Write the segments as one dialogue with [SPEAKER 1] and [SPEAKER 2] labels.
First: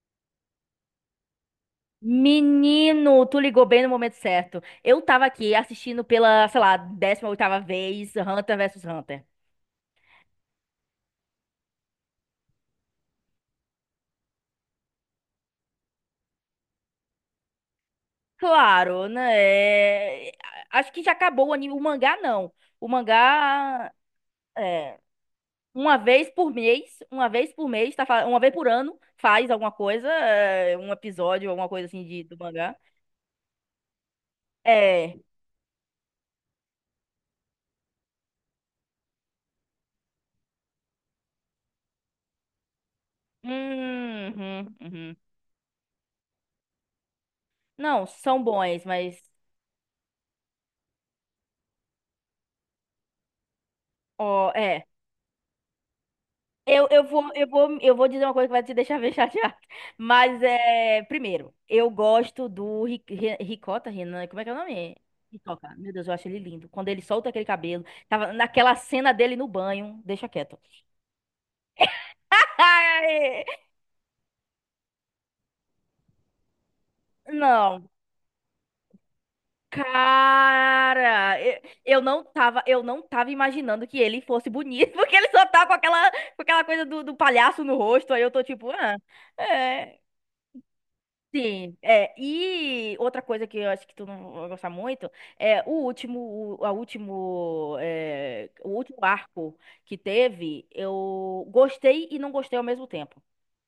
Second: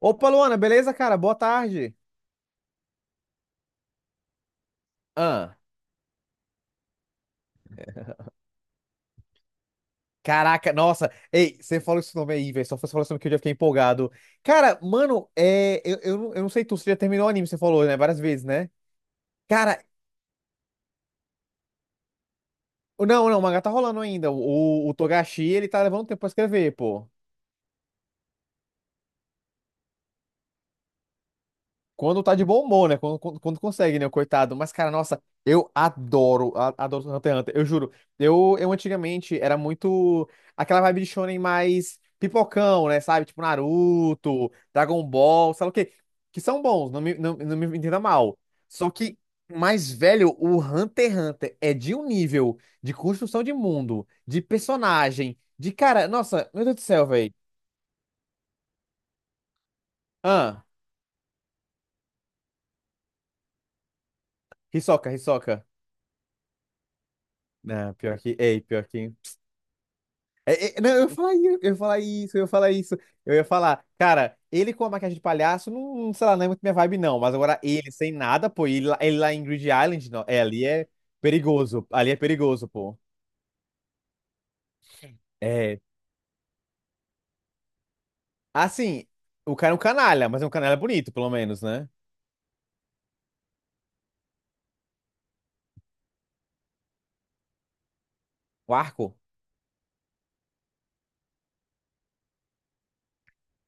[SPEAKER 1] Opa, Luana, beleza, cara? Boa tarde.
[SPEAKER 2] Menino, tu ligou bem no momento certo. Eu tava aqui
[SPEAKER 1] Ah,
[SPEAKER 2] assistindo pela, sei lá, décima oitava vez Hunter versus Hunter.
[SPEAKER 1] Caraca, nossa, ei, você falou esse nome aí, velho. Só você falou esse nome que eu já fiquei empolgado. Cara, mano, é, eu, não eu não sei tu, você já terminou o anime, você falou, né? Várias vezes, né?
[SPEAKER 2] Claro,
[SPEAKER 1] Cara,
[SPEAKER 2] né? é, Acho que já acabou o anime. O mangá, não. O
[SPEAKER 1] não, não, o mangá tá
[SPEAKER 2] mangá
[SPEAKER 1] rolando ainda. O
[SPEAKER 2] é
[SPEAKER 1] Togashi, ele tá
[SPEAKER 2] uma
[SPEAKER 1] levando tempo pra
[SPEAKER 2] vez por
[SPEAKER 1] escrever,
[SPEAKER 2] mês,
[SPEAKER 1] pô.
[SPEAKER 2] tá, uma vez por ano, faz alguma coisa, um episódio, alguma coisa assim
[SPEAKER 1] Quando
[SPEAKER 2] de,
[SPEAKER 1] tá
[SPEAKER 2] do
[SPEAKER 1] de bom
[SPEAKER 2] mangá.
[SPEAKER 1] humor, né? Quando consegue, né? O coitado. Mas, cara,
[SPEAKER 2] É.
[SPEAKER 1] nossa, eu adoro, adoro Hunter x Hunter, eu juro. Eu antigamente era muito aquela vibe de shonen mais pipocão, né? Sabe? Tipo
[SPEAKER 2] Uhum,
[SPEAKER 1] Naruto,
[SPEAKER 2] uhum,
[SPEAKER 1] Dragon
[SPEAKER 2] uhum.
[SPEAKER 1] Ball, sabe o quê? Que são bons, não me entenda
[SPEAKER 2] Não,
[SPEAKER 1] mal.
[SPEAKER 2] são bons,
[SPEAKER 1] Só que,
[SPEAKER 2] mas.
[SPEAKER 1] mais velho, o Hunter x Hunter é de um nível de construção de mundo, de
[SPEAKER 2] Ó, é.
[SPEAKER 1] personagem, de cara, nossa, meu Deus do
[SPEAKER 2] Eu, eu
[SPEAKER 1] céu,
[SPEAKER 2] vou,
[SPEAKER 1] velho.
[SPEAKER 2] eu vou, eu vou dizer uma coisa que vai te deixar bem chateado. Mas
[SPEAKER 1] Ah,
[SPEAKER 2] é, primeiro, eu gosto do Ricota, Renan, como é que é o nome?
[SPEAKER 1] Hisoka, Hisoka.
[SPEAKER 2] Ricota. Meu Deus, eu acho ele lindo. Quando ele solta aquele cabelo,
[SPEAKER 1] Não, pior
[SPEAKER 2] tava
[SPEAKER 1] que, ei,
[SPEAKER 2] naquela
[SPEAKER 1] pior
[SPEAKER 2] cena
[SPEAKER 1] que.
[SPEAKER 2] dele no banho, deixa quieto.
[SPEAKER 1] É, não, eu ia falar isso, eu ia falar isso, eu ia falar isso. Eu ia
[SPEAKER 2] Ai,
[SPEAKER 1] falar, cara, ele com a maquiagem de palhaço, não, sei lá, não é muito minha vibe, não. Mas agora
[SPEAKER 2] não.
[SPEAKER 1] ele sem nada, pô, ele lá em Grid Island, não. É, ali é
[SPEAKER 2] Cara, eu,
[SPEAKER 1] perigoso.
[SPEAKER 2] eu
[SPEAKER 1] Ali é
[SPEAKER 2] não tava,
[SPEAKER 1] perigoso,
[SPEAKER 2] eu
[SPEAKER 1] pô.
[SPEAKER 2] não tava imaginando que ele fosse bonito, porque ele só tá
[SPEAKER 1] É.
[SPEAKER 2] com aquela coisa do, do palhaço no rosto. Aí eu tô tipo, ah,
[SPEAKER 1] Assim, o cara é um
[SPEAKER 2] é.
[SPEAKER 1] canalha, mas é um canalha bonito, pelo menos,
[SPEAKER 2] Sim,
[SPEAKER 1] né?
[SPEAKER 2] é, e outra coisa que eu acho que tu não vai gostar muito é o último, o, a último, o
[SPEAKER 1] O
[SPEAKER 2] último
[SPEAKER 1] arco.
[SPEAKER 2] arco que teve, eu gostei e não gostei ao mesmo tempo.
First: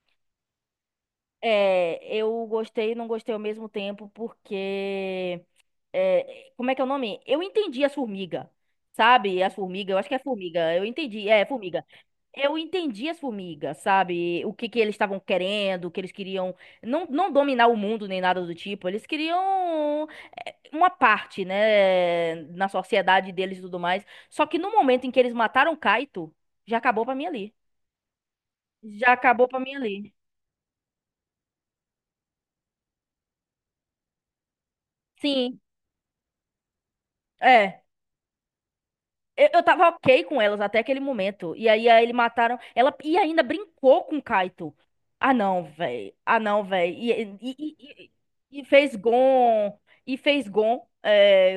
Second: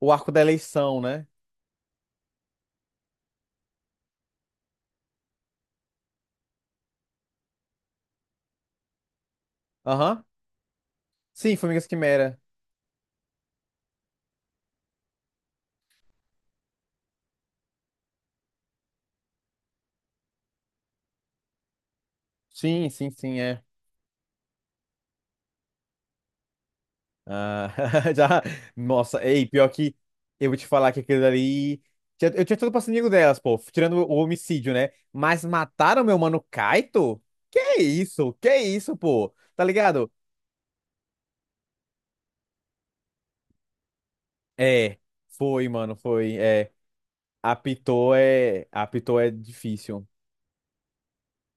[SPEAKER 1] O arco da eleição, né?
[SPEAKER 2] É, eu gostei e não gostei ao mesmo tempo porque, como é que é o nome? Eu entendi as formigas, sabe? As formigas, eu acho que é
[SPEAKER 1] Aham.
[SPEAKER 2] formiga, eu entendi, é,
[SPEAKER 1] Sim,
[SPEAKER 2] formiga.
[SPEAKER 1] Formigas Quimera.
[SPEAKER 2] Eu entendi as formigas, sabe? O que que eles estavam querendo, o que eles queriam não dominar o mundo nem nada do tipo. Eles queriam uma parte, né, na
[SPEAKER 1] Sim, sim,
[SPEAKER 2] sociedade
[SPEAKER 1] sim,
[SPEAKER 2] deles e
[SPEAKER 1] é.
[SPEAKER 2] tudo mais. Só que no momento em que eles mataram Kaito, já acabou pra mim ali.
[SPEAKER 1] Ah, já.
[SPEAKER 2] Já
[SPEAKER 1] Nossa,
[SPEAKER 2] acabou
[SPEAKER 1] ei,
[SPEAKER 2] pra
[SPEAKER 1] pior
[SPEAKER 2] mim
[SPEAKER 1] que
[SPEAKER 2] ali.
[SPEAKER 1] eu vou te falar que aquilo ali. Eu tinha todo o passaninho delas, pô, tirando o homicídio, né? Mas
[SPEAKER 2] Sim,
[SPEAKER 1] mataram meu mano Kaito? Que
[SPEAKER 2] é.
[SPEAKER 1] isso? Que isso, pô?
[SPEAKER 2] Eu
[SPEAKER 1] Tá
[SPEAKER 2] tava
[SPEAKER 1] ligado?
[SPEAKER 2] ok com elas até aquele momento. E aí, aí ele mataram. Ela e ainda brincou com o Kaito.
[SPEAKER 1] É,
[SPEAKER 2] Ah, não,
[SPEAKER 1] foi, mano,
[SPEAKER 2] velho.
[SPEAKER 1] foi.
[SPEAKER 2] Ah, não,
[SPEAKER 1] É,
[SPEAKER 2] velho. E, e,
[SPEAKER 1] apitou
[SPEAKER 2] e
[SPEAKER 1] é.
[SPEAKER 2] fez
[SPEAKER 1] Apitou é
[SPEAKER 2] Gon.
[SPEAKER 1] difícil.
[SPEAKER 2] E fez Gon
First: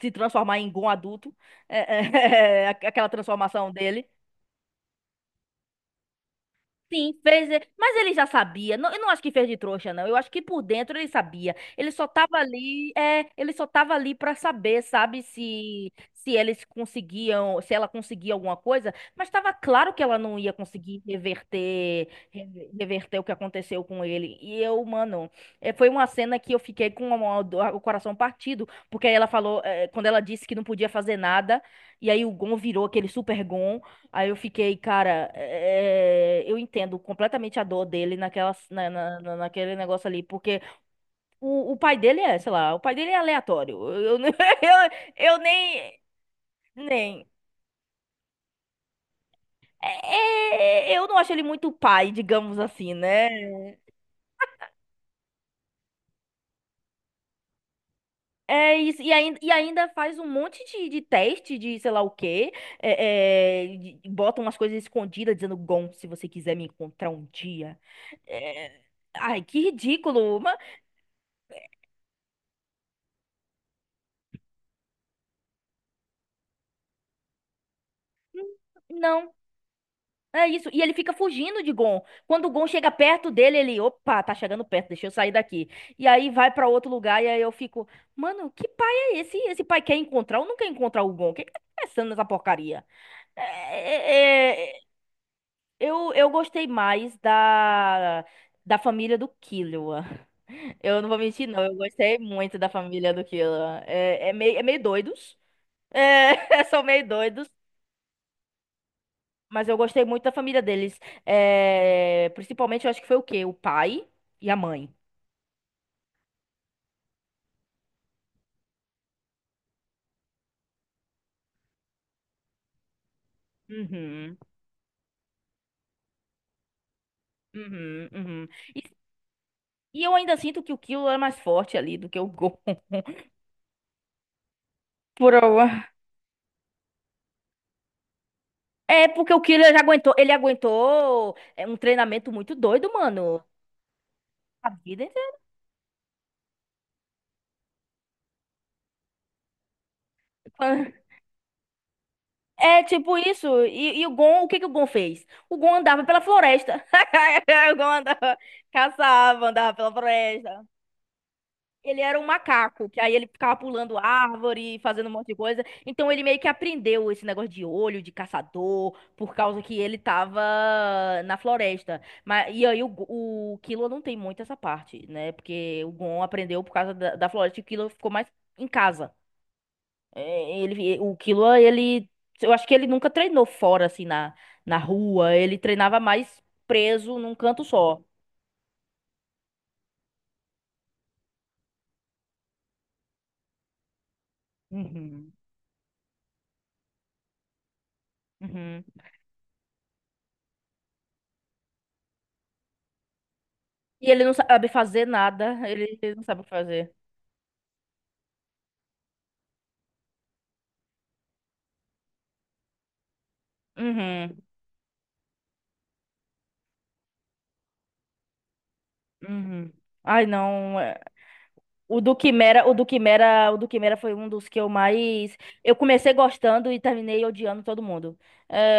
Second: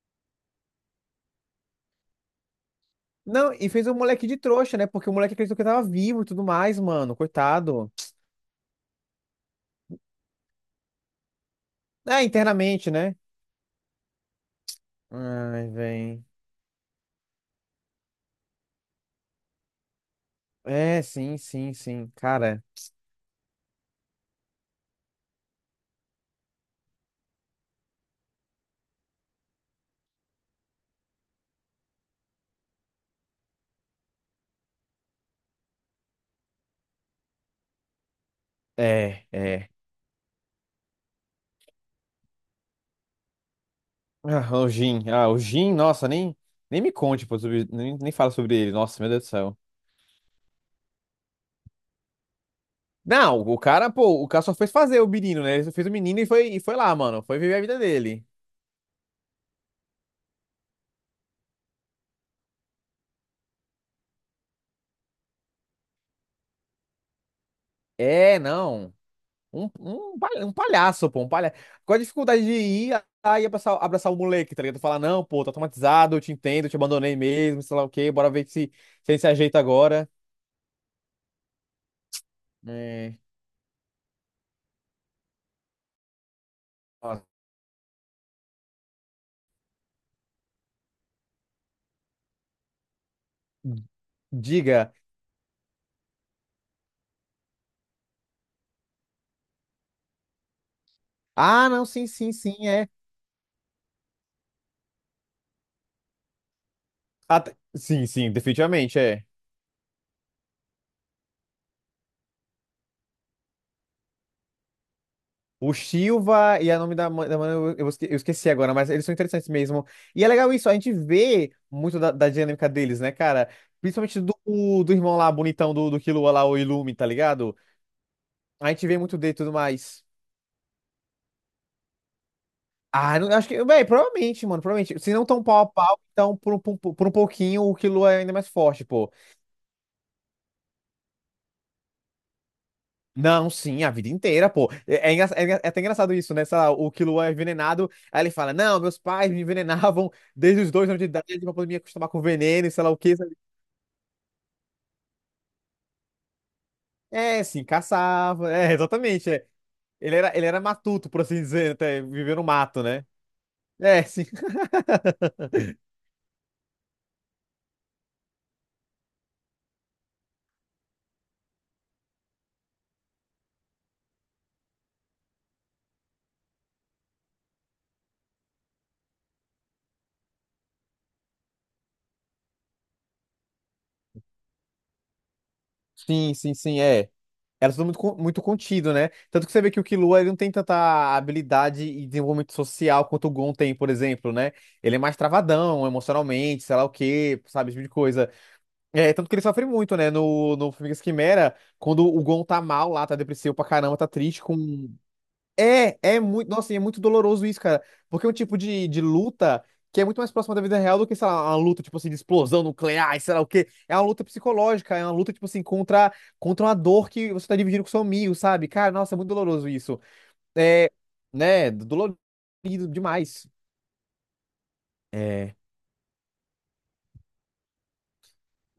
[SPEAKER 2] se transformar em Gon adulto. É, é, aquela
[SPEAKER 1] Não, e
[SPEAKER 2] transformação
[SPEAKER 1] fez o
[SPEAKER 2] dele.
[SPEAKER 1] moleque de trouxa, né? Porque o moleque acreditou que tava vivo e tudo mais,
[SPEAKER 2] Sim,
[SPEAKER 1] mano,
[SPEAKER 2] fez.
[SPEAKER 1] coitado.
[SPEAKER 2] Mas ele já sabia. Não, eu não acho que fez de trouxa, não. Eu acho que por dentro ele sabia. Ele só
[SPEAKER 1] É,
[SPEAKER 2] tava
[SPEAKER 1] internamente,
[SPEAKER 2] ali,
[SPEAKER 1] né?
[SPEAKER 2] ele só tava ali para saber, sabe,
[SPEAKER 1] Ai, vem.
[SPEAKER 2] se eles conseguiam, se ela conseguia alguma coisa, mas estava claro que ela não ia conseguir
[SPEAKER 1] É, sim, sim,
[SPEAKER 2] reverter
[SPEAKER 1] sim. Cara.
[SPEAKER 2] reverter o que aconteceu com ele. E eu, mano, é, foi uma cena que eu fiquei com o coração partido, porque aí ela falou, é, quando ela disse que não podia fazer nada, e aí o Gon virou aquele super Gon. Aí eu fiquei, cara, eu entendo completamente a dor dele naquela,
[SPEAKER 1] É, é.
[SPEAKER 2] naquele negócio ali, porque o pai dele é, sei lá, o pai dele é aleatório.
[SPEAKER 1] Ah, o
[SPEAKER 2] Eu,
[SPEAKER 1] Jin. Ah,
[SPEAKER 2] eu
[SPEAKER 1] o Jin,
[SPEAKER 2] nem,
[SPEAKER 1] nossa, nem, nem, me conte,
[SPEAKER 2] nem,
[SPEAKER 1] pô, sobre, nem fala sobre ele. Nossa, meu Deus do céu.
[SPEAKER 2] é- é- eu não acho ele muito pai, digamos assim,
[SPEAKER 1] Não, o
[SPEAKER 2] né?
[SPEAKER 1] cara, pô, o cara só fez fazer o menino, né? Ele só fez o menino e foi lá, mano. Foi viver a vida dele.
[SPEAKER 2] É isso, e ainda faz um monte de teste de sei lá o quê. É, é, bota umas coisas escondidas dizendo, Gon, se você quiser me encontrar um dia.
[SPEAKER 1] É,
[SPEAKER 2] É,
[SPEAKER 1] não.
[SPEAKER 2] ai, que
[SPEAKER 1] Um, um,
[SPEAKER 2] ridículo.
[SPEAKER 1] palha- um
[SPEAKER 2] Mas,
[SPEAKER 1] palhaço, pô, um palhaço. Qual a dificuldade de ir lá e abraçar, abraçar o moleque, tá ligado? Falar, não, pô, tá traumatizado, eu te entendo, eu te abandonei mesmo, sei lá o quê, bora
[SPEAKER 2] hum,
[SPEAKER 1] ver se, ele se
[SPEAKER 2] não.
[SPEAKER 1] ajeita agora.
[SPEAKER 2] É isso, e ele fica fugindo de Gon. Quando o Gon chega
[SPEAKER 1] É,
[SPEAKER 2] perto dele, ele, opa, tá chegando perto, deixa eu sair daqui. E aí vai pra outro
[SPEAKER 1] ó,
[SPEAKER 2] lugar e aí eu fico, mano, que pai é esse? Esse pai quer encontrar ou não quer encontrar o Gon? O que que tá pensando nessa porcaria? É, é, é,
[SPEAKER 1] diga.
[SPEAKER 2] eu gostei mais da família do Killua. Eu não vou mentir, não,
[SPEAKER 1] Ah,
[SPEAKER 2] eu
[SPEAKER 1] não, sim,
[SPEAKER 2] gostei
[SPEAKER 1] sim,
[SPEAKER 2] muito
[SPEAKER 1] sim,
[SPEAKER 2] da
[SPEAKER 1] é.
[SPEAKER 2] família do Killua. É, é meio doidos. É, são meio doidos.
[SPEAKER 1] Sim, sim, definitivamente, é.
[SPEAKER 2] Mas eu gostei muito da família deles. É, principalmente, eu acho que foi o quê? O pai e a mãe.
[SPEAKER 1] O Silva e a nome da, da mana, eu esqueci agora, mas eles são interessantes mesmo. E é legal isso, a gente vê muito da, dinâmica deles, né, cara? Principalmente do,
[SPEAKER 2] Uhum,
[SPEAKER 1] do, irmão lá, bonitão do Killua lá, o Illumi, tá ligado?
[SPEAKER 2] uhum, uhum.
[SPEAKER 1] A
[SPEAKER 2] E,
[SPEAKER 1] gente vê muito dele e tudo
[SPEAKER 2] e
[SPEAKER 1] mais.
[SPEAKER 2] eu ainda sinto que o Killua é mais forte ali do que o Gon.
[SPEAKER 1] Ah, não, acho que, bem, provavelmente, mano, provavelmente. Se não
[SPEAKER 2] Por
[SPEAKER 1] tão pau a
[SPEAKER 2] alguma-
[SPEAKER 1] pau, então por um pouquinho o Killua é ainda mais forte,
[SPEAKER 2] É
[SPEAKER 1] pô.
[SPEAKER 2] porque o Killua já aguentou, ele aguentou é, um treinamento muito doido, mano.
[SPEAKER 1] Não, sim, a vida inteira,
[SPEAKER 2] A
[SPEAKER 1] pô.
[SPEAKER 2] vida
[SPEAKER 1] É, é, engra-
[SPEAKER 2] inteira.
[SPEAKER 1] é engra- é até engraçado isso, né? Sei lá, o Killua é envenenado, aí ele fala: Não, meus pais me envenenavam desde os
[SPEAKER 2] Quan-
[SPEAKER 1] 2 anos de idade pra poder me acostumar com veneno e
[SPEAKER 2] É
[SPEAKER 1] sei lá o quê.
[SPEAKER 2] tipo
[SPEAKER 1] Sabe?
[SPEAKER 2] isso. E o Gon, o que que o Gon fez? O Gon andava pela floresta.
[SPEAKER 1] É, sim,
[SPEAKER 2] O Gon andava,
[SPEAKER 1] caçava. É, exatamente. É.
[SPEAKER 2] caçava, andava pela
[SPEAKER 1] Ele era
[SPEAKER 2] floresta.
[SPEAKER 1] matuto, por assim dizer,
[SPEAKER 2] Ele
[SPEAKER 1] até
[SPEAKER 2] era um
[SPEAKER 1] viver no mato,
[SPEAKER 2] macaco, que
[SPEAKER 1] né?
[SPEAKER 2] aí ele ficava pulando
[SPEAKER 1] É, sim.
[SPEAKER 2] árvore, fazendo um monte de coisa. Então ele meio que aprendeu esse negócio de olho, de caçador, por causa que ele tava na floresta. Mas, e aí o Killua não tem muito essa parte, né? Porque o Gon aprendeu por causa da, da floresta e o Killua ficou mais em casa. É, ele, o Killua, ele. Eu acho que ele nunca treinou fora, assim, na rua. Ele treinava
[SPEAKER 1] Sim,
[SPEAKER 2] mais
[SPEAKER 1] sim, sim, é.
[SPEAKER 2] preso num canto
[SPEAKER 1] Era tudo muito,
[SPEAKER 2] só.
[SPEAKER 1] con- muito contido, né? Tanto que você vê que o Killua ele não tem tanta habilidade e desenvolvimento social quanto o Gon tem, por exemplo, né? Ele é mais
[SPEAKER 2] Uhum.
[SPEAKER 1] travadão emocionalmente, sei lá o quê, sabe, esse tipo de coisa.
[SPEAKER 2] Uhum.
[SPEAKER 1] É, tanto que ele sofre muito, né? No Formigas Quimera, quando o Gon tá mal lá, tá depressivo pra caramba, tá
[SPEAKER 2] E ele não
[SPEAKER 1] triste
[SPEAKER 2] sabe
[SPEAKER 1] com.
[SPEAKER 2] fazer nada. Ele,
[SPEAKER 1] É,
[SPEAKER 2] ele
[SPEAKER 1] é
[SPEAKER 2] não sabe o
[SPEAKER 1] muito.
[SPEAKER 2] que
[SPEAKER 1] Nossa, e é
[SPEAKER 2] fazer.
[SPEAKER 1] muito doloroso isso, cara. Porque é um tipo de luta que é muito mais próxima da vida real do que, sei lá, uma luta, tipo assim, de explosão nuclear, e sei lá o quê. É uma luta
[SPEAKER 2] Uhum.
[SPEAKER 1] psicológica, é uma luta, tipo assim, contra, uma dor que você tá dividindo com seu amigo, sabe? Cara, nossa, é muito doloroso
[SPEAKER 2] Uhum.
[SPEAKER 1] isso.
[SPEAKER 2] Ai, não.
[SPEAKER 1] É,
[SPEAKER 2] É.
[SPEAKER 1] né?
[SPEAKER 2] O do
[SPEAKER 1] Dolorido
[SPEAKER 2] Quimera, o do
[SPEAKER 1] demais.
[SPEAKER 2] Quimera, o do Quimera foi um dos que eu mais.
[SPEAKER 1] É.
[SPEAKER 2] Eu comecei gostando e terminei odiando todo mundo.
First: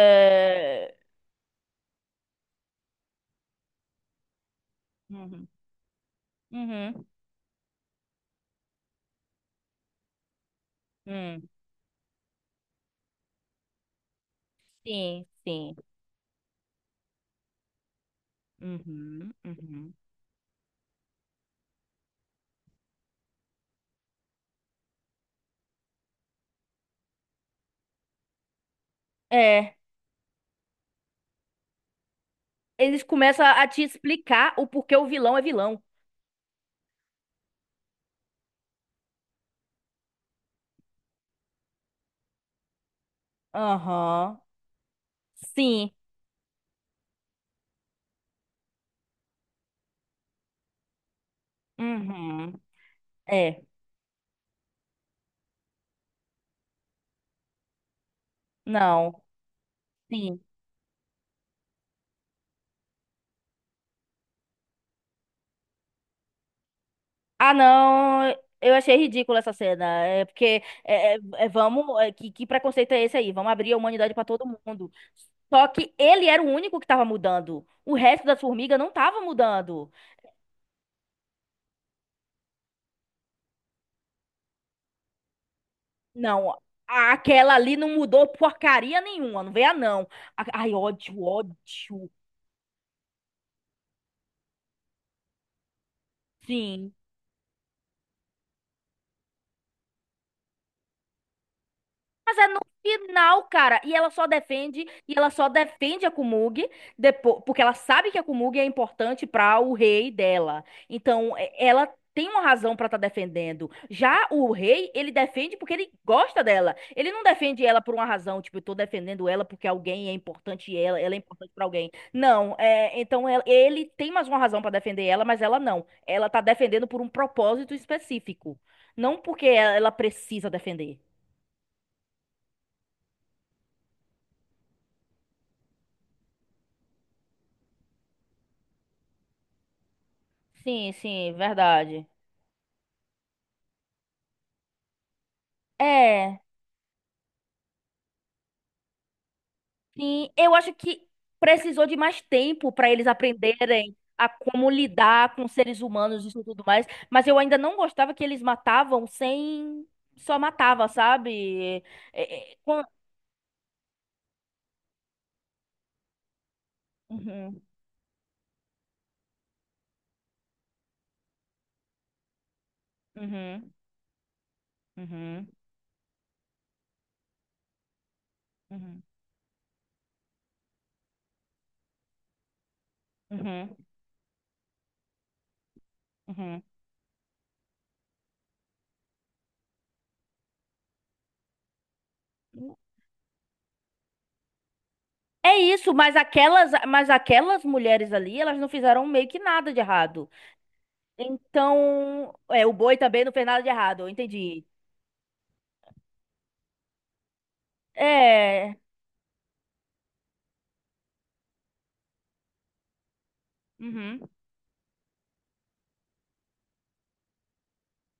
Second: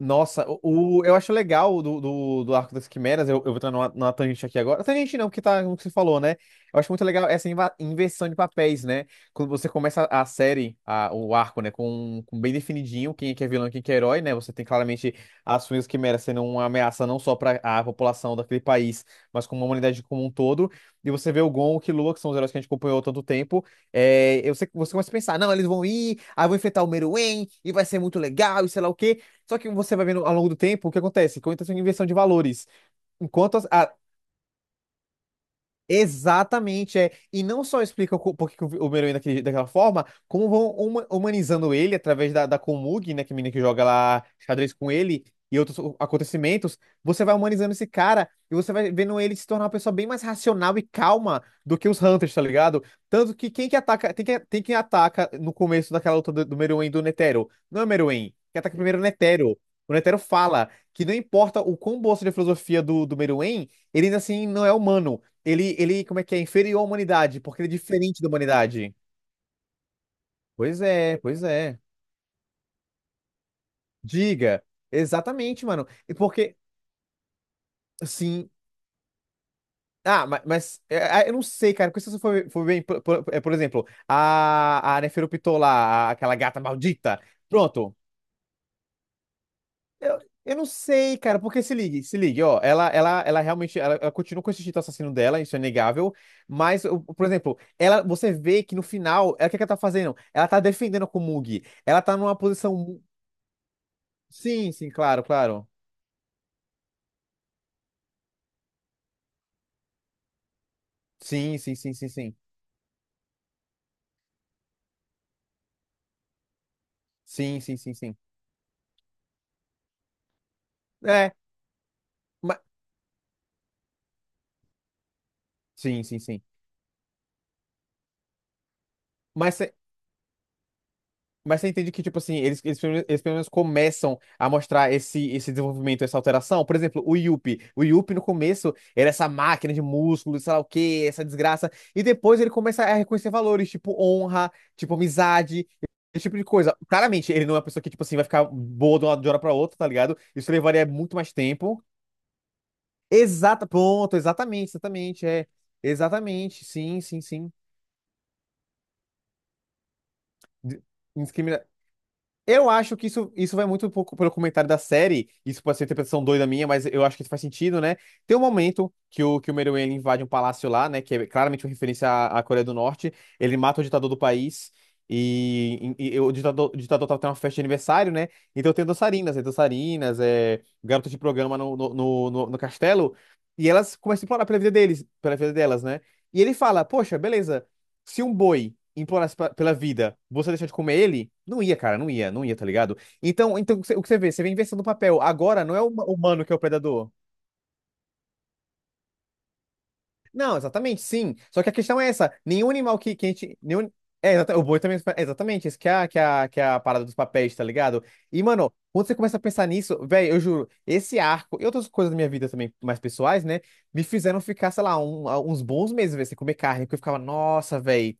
[SPEAKER 1] Nossa, o, eu acho legal do, Arco das Quimeras, eu vou entrar numa tangente aqui agora. Tangente não, porque
[SPEAKER 2] Uhum.
[SPEAKER 1] tá no que você falou, né? Eu acho muito
[SPEAKER 2] Uhum.
[SPEAKER 1] legal essa inversão de papéis, né? Quando você começa a série, o
[SPEAKER 2] Hum.
[SPEAKER 1] arco, né, com bem definidinho quem é que é vilão e quem é que é herói, né? Você tem claramente
[SPEAKER 2] Sim,
[SPEAKER 1] as
[SPEAKER 2] sim.
[SPEAKER 1] suas quimeras sendo uma ameaça não só para a população daquele país,
[SPEAKER 2] Uhum.
[SPEAKER 1] mas como a
[SPEAKER 2] Uhum.
[SPEAKER 1] humanidade como um todo. E você vê o Gon, o Killua, que são os heróis que a gente acompanhou há tanto tempo, é, eu sei, que você começa a pensar, não, eles vão ir, aí vão enfrentar o Meruem, e vai ser muito legal, e sei lá o quê. Só que
[SPEAKER 2] É.
[SPEAKER 1] você vai vendo ao longo do tempo o que acontece, com a intenção de inversão de valores.
[SPEAKER 2] Eles começam
[SPEAKER 1] Enquanto
[SPEAKER 2] a te explicar o porquê o vilão é vilão.
[SPEAKER 1] Exatamente, é. E não só explica por que que o Homero é daquela forma, como vão humanizando ele através da, Komug, né, que é a menina que joga lá
[SPEAKER 2] Aham.
[SPEAKER 1] xadrez com ele e outros
[SPEAKER 2] Sim.
[SPEAKER 1] acontecimentos. Você vai humanizando esse cara e você vai vendo ele se tornar uma pessoa bem mais racional e calma do que os Hunters, tá
[SPEAKER 2] Uhum.
[SPEAKER 1] ligado? Tanto que
[SPEAKER 2] É.
[SPEAKER 1] quem que ataca, tem quem ataca no começo daquela luta do, Meruem e do Netero. Não é o Meruem, que ataca primeiro é o
[SPEAKER 2] Não.
[SPEAKER 1] Netero. O Netero fala que não importa o quão boa seja a filosofia do Meruem, ele ainda assim não é humano. Como é que é? Inferior à humanidade,
[SPEAKER 2] Ah,
[SPEAKER 1] porque ele é diferente da
[SPEAKER 2] não, eu
[SPEAKER 1] humanidade.
[SPEAKER 2] achei ridícula essa cena. É porque
[SPEAKER 1] Pois é, pois é.
[SPEAKER 2] vamos, é, que preconceito é esse aí? Vamos abrir a humanidade pra todo
[SPEAKER 1] Diga.
[SPEAKER 2] mundo.
[SPEAKER 1] Exatamente,
[SPEAKER 2] Só
[SPEAKER 1] mano.
[SPEAKER 2] que
[SPEAKER 1] E
[SPEAKER 2] ele era o
[SPEAKER 1] porque,
[SPEAKER 2] único que tava mudando. O resto das
[SPEAKER 1] sim.
[SPEAKER 2] formigas não tava mudando.
[SPEAKER 1] Ah, mas, eu não sei, cara. Porque se você for bem, por exemplo, a Neferupitô lá, aquela
[SPEAKER 2] Não,
[SPEAKER 1] gata maldita.
[SPEAKER 2] aquela ali não
[SPEAKER 1] Pronto.
[SPEAKER 2] mudou porcaria nenhuma, não veio a não.
[SPEAKER 1] Eu, eu não
[SPEAKER 2] Ai,
[SPEAKER 1] sei,
[SPEAKER 2] ódio,
[SPEAKER 1] cara. Porque se ligue,
[SPEAKER 2] ódio.
[SPEAKER 1] se ligue, ó. Ela realmente. Ela continua com esse instinto assassino dela, isso é inegável. Mas,
[SPEAKER 2] Sim.
[SPEAKER 1] por exemplo, ela, você vê que no final, é o que que ela tá fazendo? Ela tá defendendo a Komugi. Ela tá
[SPEAKER 2] Mas
[SPEAKER 1] numa
[SPEAKER 2] é no
[SPEAKER 1] posição.
[SPEAKER 2] final, cara. E ela só
[SPEAKER 1] Sim,
[SPEAKER 2] defende,
[SPEAKER 1] sim,
[SPEAKER 2] e
[SPEAKER 1] claro,
[SPEAKER 2] ela só
[SPEAKER 1] claro.
[SPEAKER 2] defende a Kumug depois, porque ela sabe que a Kumug é importante para o rei dela. Então,
[SPEAKER 1] Sim, sim,
[SPEAKER 2] ela
[SPEAKER 1] sim, sim,
[SPEAKER 2] tem
[SPEAKER 1] sim.
[SPEAKER 2] uma razão para estar defendendo. Já o rei, ele defende porque ele gosta dela. Ele não
[SPEAKER 1] Sim,
[SPEAKER 2] defende
[SPEAKER 1] sim,
[SPEAKER 2] ela por
[SPEAKER 1] sim,
[SPEAKER 2] uma
[SPEAKER 1] sim.
[SPEAKER 2] razão, tipo, eu tô defendendo ela porque alguém é importante e ela é
[SPEAKER 1] É,
[SPEAKER 2] importante para alguém. Não,
[SPEAKER 1] mas...
[SPEAKER 2] é, então ele tem mais uma razão para defender ela, mas ela não.
[SPEAKER 1] Sim, sim,
[SPEAKER 2] Ela tá
[SPEAKER 1] sim.
[SPEAKER 2] defendendo por um propósito específico, não porque
[SPEAKER 1] Mas você
[SPEAKER 2] ela precisa defender.
[SPEAKER 1] mas você entende que, tipo assim, pelo menos eles pelo menos começam a mostrar esse, desenvolvimento, essa alteração. Por exemplo, o Yuppie. O Yuppie, no começo, era essa máquina de músculos, sei lá o
[SPEAKER 2] Sim,
[SPEAKER 1] quê, essa
[SPEAKER 2] sim,
[SPEAKER 1] desgraça. E
[SPEAKER 2] verdade.
[SPEAKER 1] depois ele começa a reconhecer valores, tipo honra, tipo amizade, esse tipo
[SPEAKER 2] É,
[SPEAKER 1] de coisa. Claramente, ele não é uma pessoa que, tipo assim, vai ficar boa de uma hora pra outra, tá ligado?
[SPEAKER 2] sim,
[SPEAKER 1] Isso
[SPEAKER 2] eu acho
[SPEAKER 1] levaria
[SPEAKER 2] que
[SPEAKER 1] muito mais tempo.
[SPEAKER 2] precisou de mais tempo para eles aprenderem
[SPEAKER 1] Pronto,
[SPEAKER 2] a como
[SPEAKER 1] exatamente, exatamente,
[SPEAKER 2] lidar com
[SPEAKER 1] é.
[SPEAKER 2] seres humanos e isso tudo
[SPEAKER 1] Exatamente,
[SPEAKER 2] mais,
[SPEAKER 1] sim, sim,
[SPEAKER 2] mas eu
[SPEAKER 1] sim.
[SPEAKER 2] ainda não gostava que eles matavam sem só
[SPEAKER 1] D-
[SPEAKER 2] matava,
[SPEAKER 1] indiscrimina-
[SPEAKER 2] sabe? É, é,
[SPEAKER 1] Eu
[SPEAKER 2] quan-
[SPEAKER 1] acho que isso vai muito pouco pelo comentário da série. Isso pode ser interpretação doida minha, mas eu acho que isso faz
[SPEAKER 2] Uhum,
[SPEAKER 1] sentido, né? Tem um momento que o, Meruem ele invade um palácio lá, né? Que é claramente uma referência à Coreia do Norte. Ele
[SPEAKER 2] uhum,
[SPEAKER 1] mata o ditador do país.
[SPEAKER 2] uhum,
[SPEAKER 1] E o ditador tava tendo uma festa de aniversário, né? Então tem
[SPEAKER 2] uhum,
[SPEAKER 1] dançarinas, é garotas de programa no castelo. E
[SPEAKER 2] uhum,
[SPEAKER 1] elas começam a implorar pela vida deles, pela vida delas, né? E ele
[SPEAKER 2] uhum.
[SPEAKER 1] fala, poxa, beleza se um boi implorasse pela vida, você deixar de comer ele? Não ia, cara, não ia, não ia, tá ligado? Então o que você vê? Você vê a inversão do papel.
[SPEAKER 2] É
[SPEAKER 1] Agora não é o
[SPEAKER 2] isso, mas
[SPEAKER 1] humano que é o
[SPEAKER 2] mas
[SPEAKER 1] predador.
[SPEAKER 2] aquelas mulheres ali, elas não fizeram meio que nada de errado.
[SPEAKER 1] Não, exatamente, sim. Só que a questão é essa:
[SPEAKER 2] Então, é,
[SPEAKER 1] nenhum
[SPEAKER 2] o boi
[SPEAKER 1] animal que,
[SPEAKER 2] também
[SPEAKER 1] que a
[SPEAKER 2] não fez
[SPEAKER 1] gente.
[SPEAKER 2] nada de
[SPEAKER 1] Nenhum...
[SPEAKER 2] errado, eu
[SPEAKER 1] É, o
[SPEAKER 2] entendi.
[SPEAKER 1] boi também. É exatamente, isso que é, que é a parada dos papéis, tá ligado? E, mano,
[SPEAKER 2] É,
[SPEAKER 1] quando você começa a pensar nisso, velho, eu juro, esse arco e outras coisas da minha vida também, mais pessoais, né? Me
[SPEAKER 2] uhum,
[SPEAKER 1] fizeram ficar, sei lá, uns bons meses, velho, sem comer carne, porque eu ficava, nossa, velho,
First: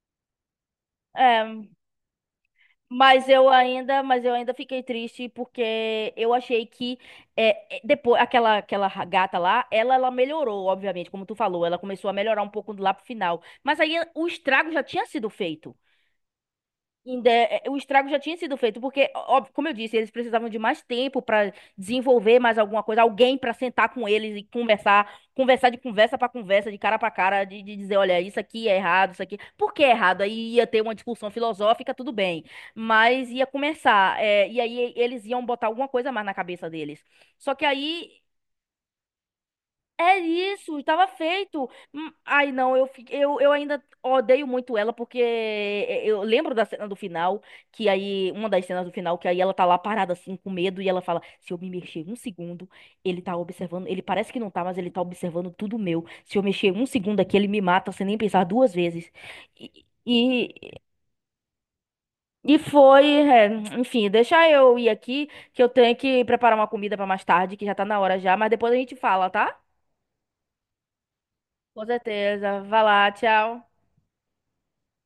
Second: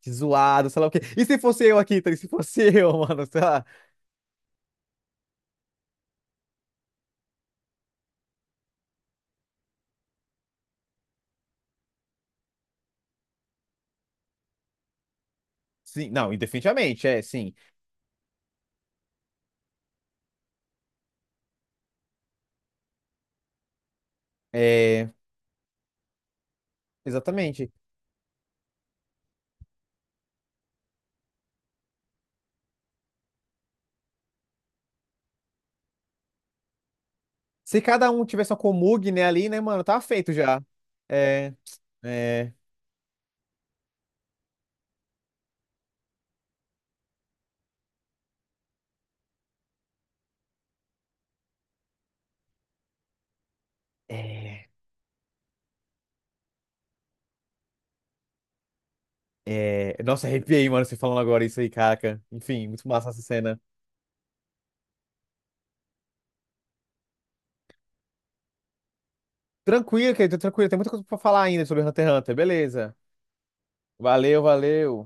[SPEAKER 1] que zoado, sei lá o quê. E se fosse
[SPEAKER 2] é,
[SPEAKER 1] eu aqui, tá? E se fosse eu, mano, sei lá.
[SPEAKER 2] mas eu ainda fiquei triste porque eu achei que é, é, depois aquela gata lá, ela melhorou, obviamente, como tu falou, ela começou a melhorar um pouco lá pro final, mas aí o estrago já tinha sido feito.
[SPEAKER 1] Sim, não, e definitivamente, é, sim.
[SPEAKER 2] O estrago já tinha sido feito, porque, óbvio, como eu disse, eles precisavam de mais tempo para desenvolver mais alguma coisa, alguém para sentar com eles e conversar,
[SPEAKER 1] É,
[SPEAKER 2] conversar de conversa para conversa, de cara para cara,
[SPEAKER 1] exatamente.
[SPEAKER 2] de dizer, olha, isso aqui é errado, isso aqui, por que é errado? Aí ia ter uma discussão filosófica, tudo bem, mas ia começar, é, e aí eles iam botar alguma coisa mais na cabeça deles. Só que
[SPEAKER 1] Se cada
[SPEAKER 2] aí
[SPEAKER 1] um tivesse uma Komug, né, ali, né, mano, tá
[SPEAKER 2] é
[SPEAKER 1] feito já.
[SPEAKER 2] isso, estava
[SPEAKER 1] É.
[SPEAKER 2] feito. Ai,
[SPEAKER 1] É.
[SPEAKER 2] não, eu ainda odeio muito ela, porque é, é, eu lembro da cena do final, que aí, uma das cenas do final, que aí ela tá lá parada assim, com medo, e ela fala: se eu me mexer um segundo, ele tá observando, ele parece que não tá,
[SPEAKER 1] É.
[SPEAKER 2] mas ele tá observando tudo meu. Se eu mexer um segundo aqui, ele me mata sem nem pensar duas vezes. E,
[SPEAKER 1] É. Nossa, arrepiei,
[SPEAKER 2] e,
[SPEAKER 1] mano, você falando agora isso aí, caraca.
[SPEAKER 2] e
[SPEAKER 1] Enfim, muito
[SPEAKER 2] foi,
[SPEAKER 1] massa essa
[SPEAKER 2] é,
[SPEAKER 1] cena.
[SPEAKER 2] enfim, deixa eu ir aqui, que eu tenho que preparar uma comida pra mais tarde, que já tá na hora já, mas depois a gente fala, tá?
[SPEAKER 1] Tranquilo, querido, tranquilo. Tem muita coisa pra falar ainda sobre
[SPEAKER 2] Com
[SPEAKER 1] Hunter x Hunter.
[SPEAKER 2] certeza. Vai
[SPEAKER 1] Beleza.
[SPEAKER 2] lá, tchau.
[SPEAKER 1] Valeu, valeu.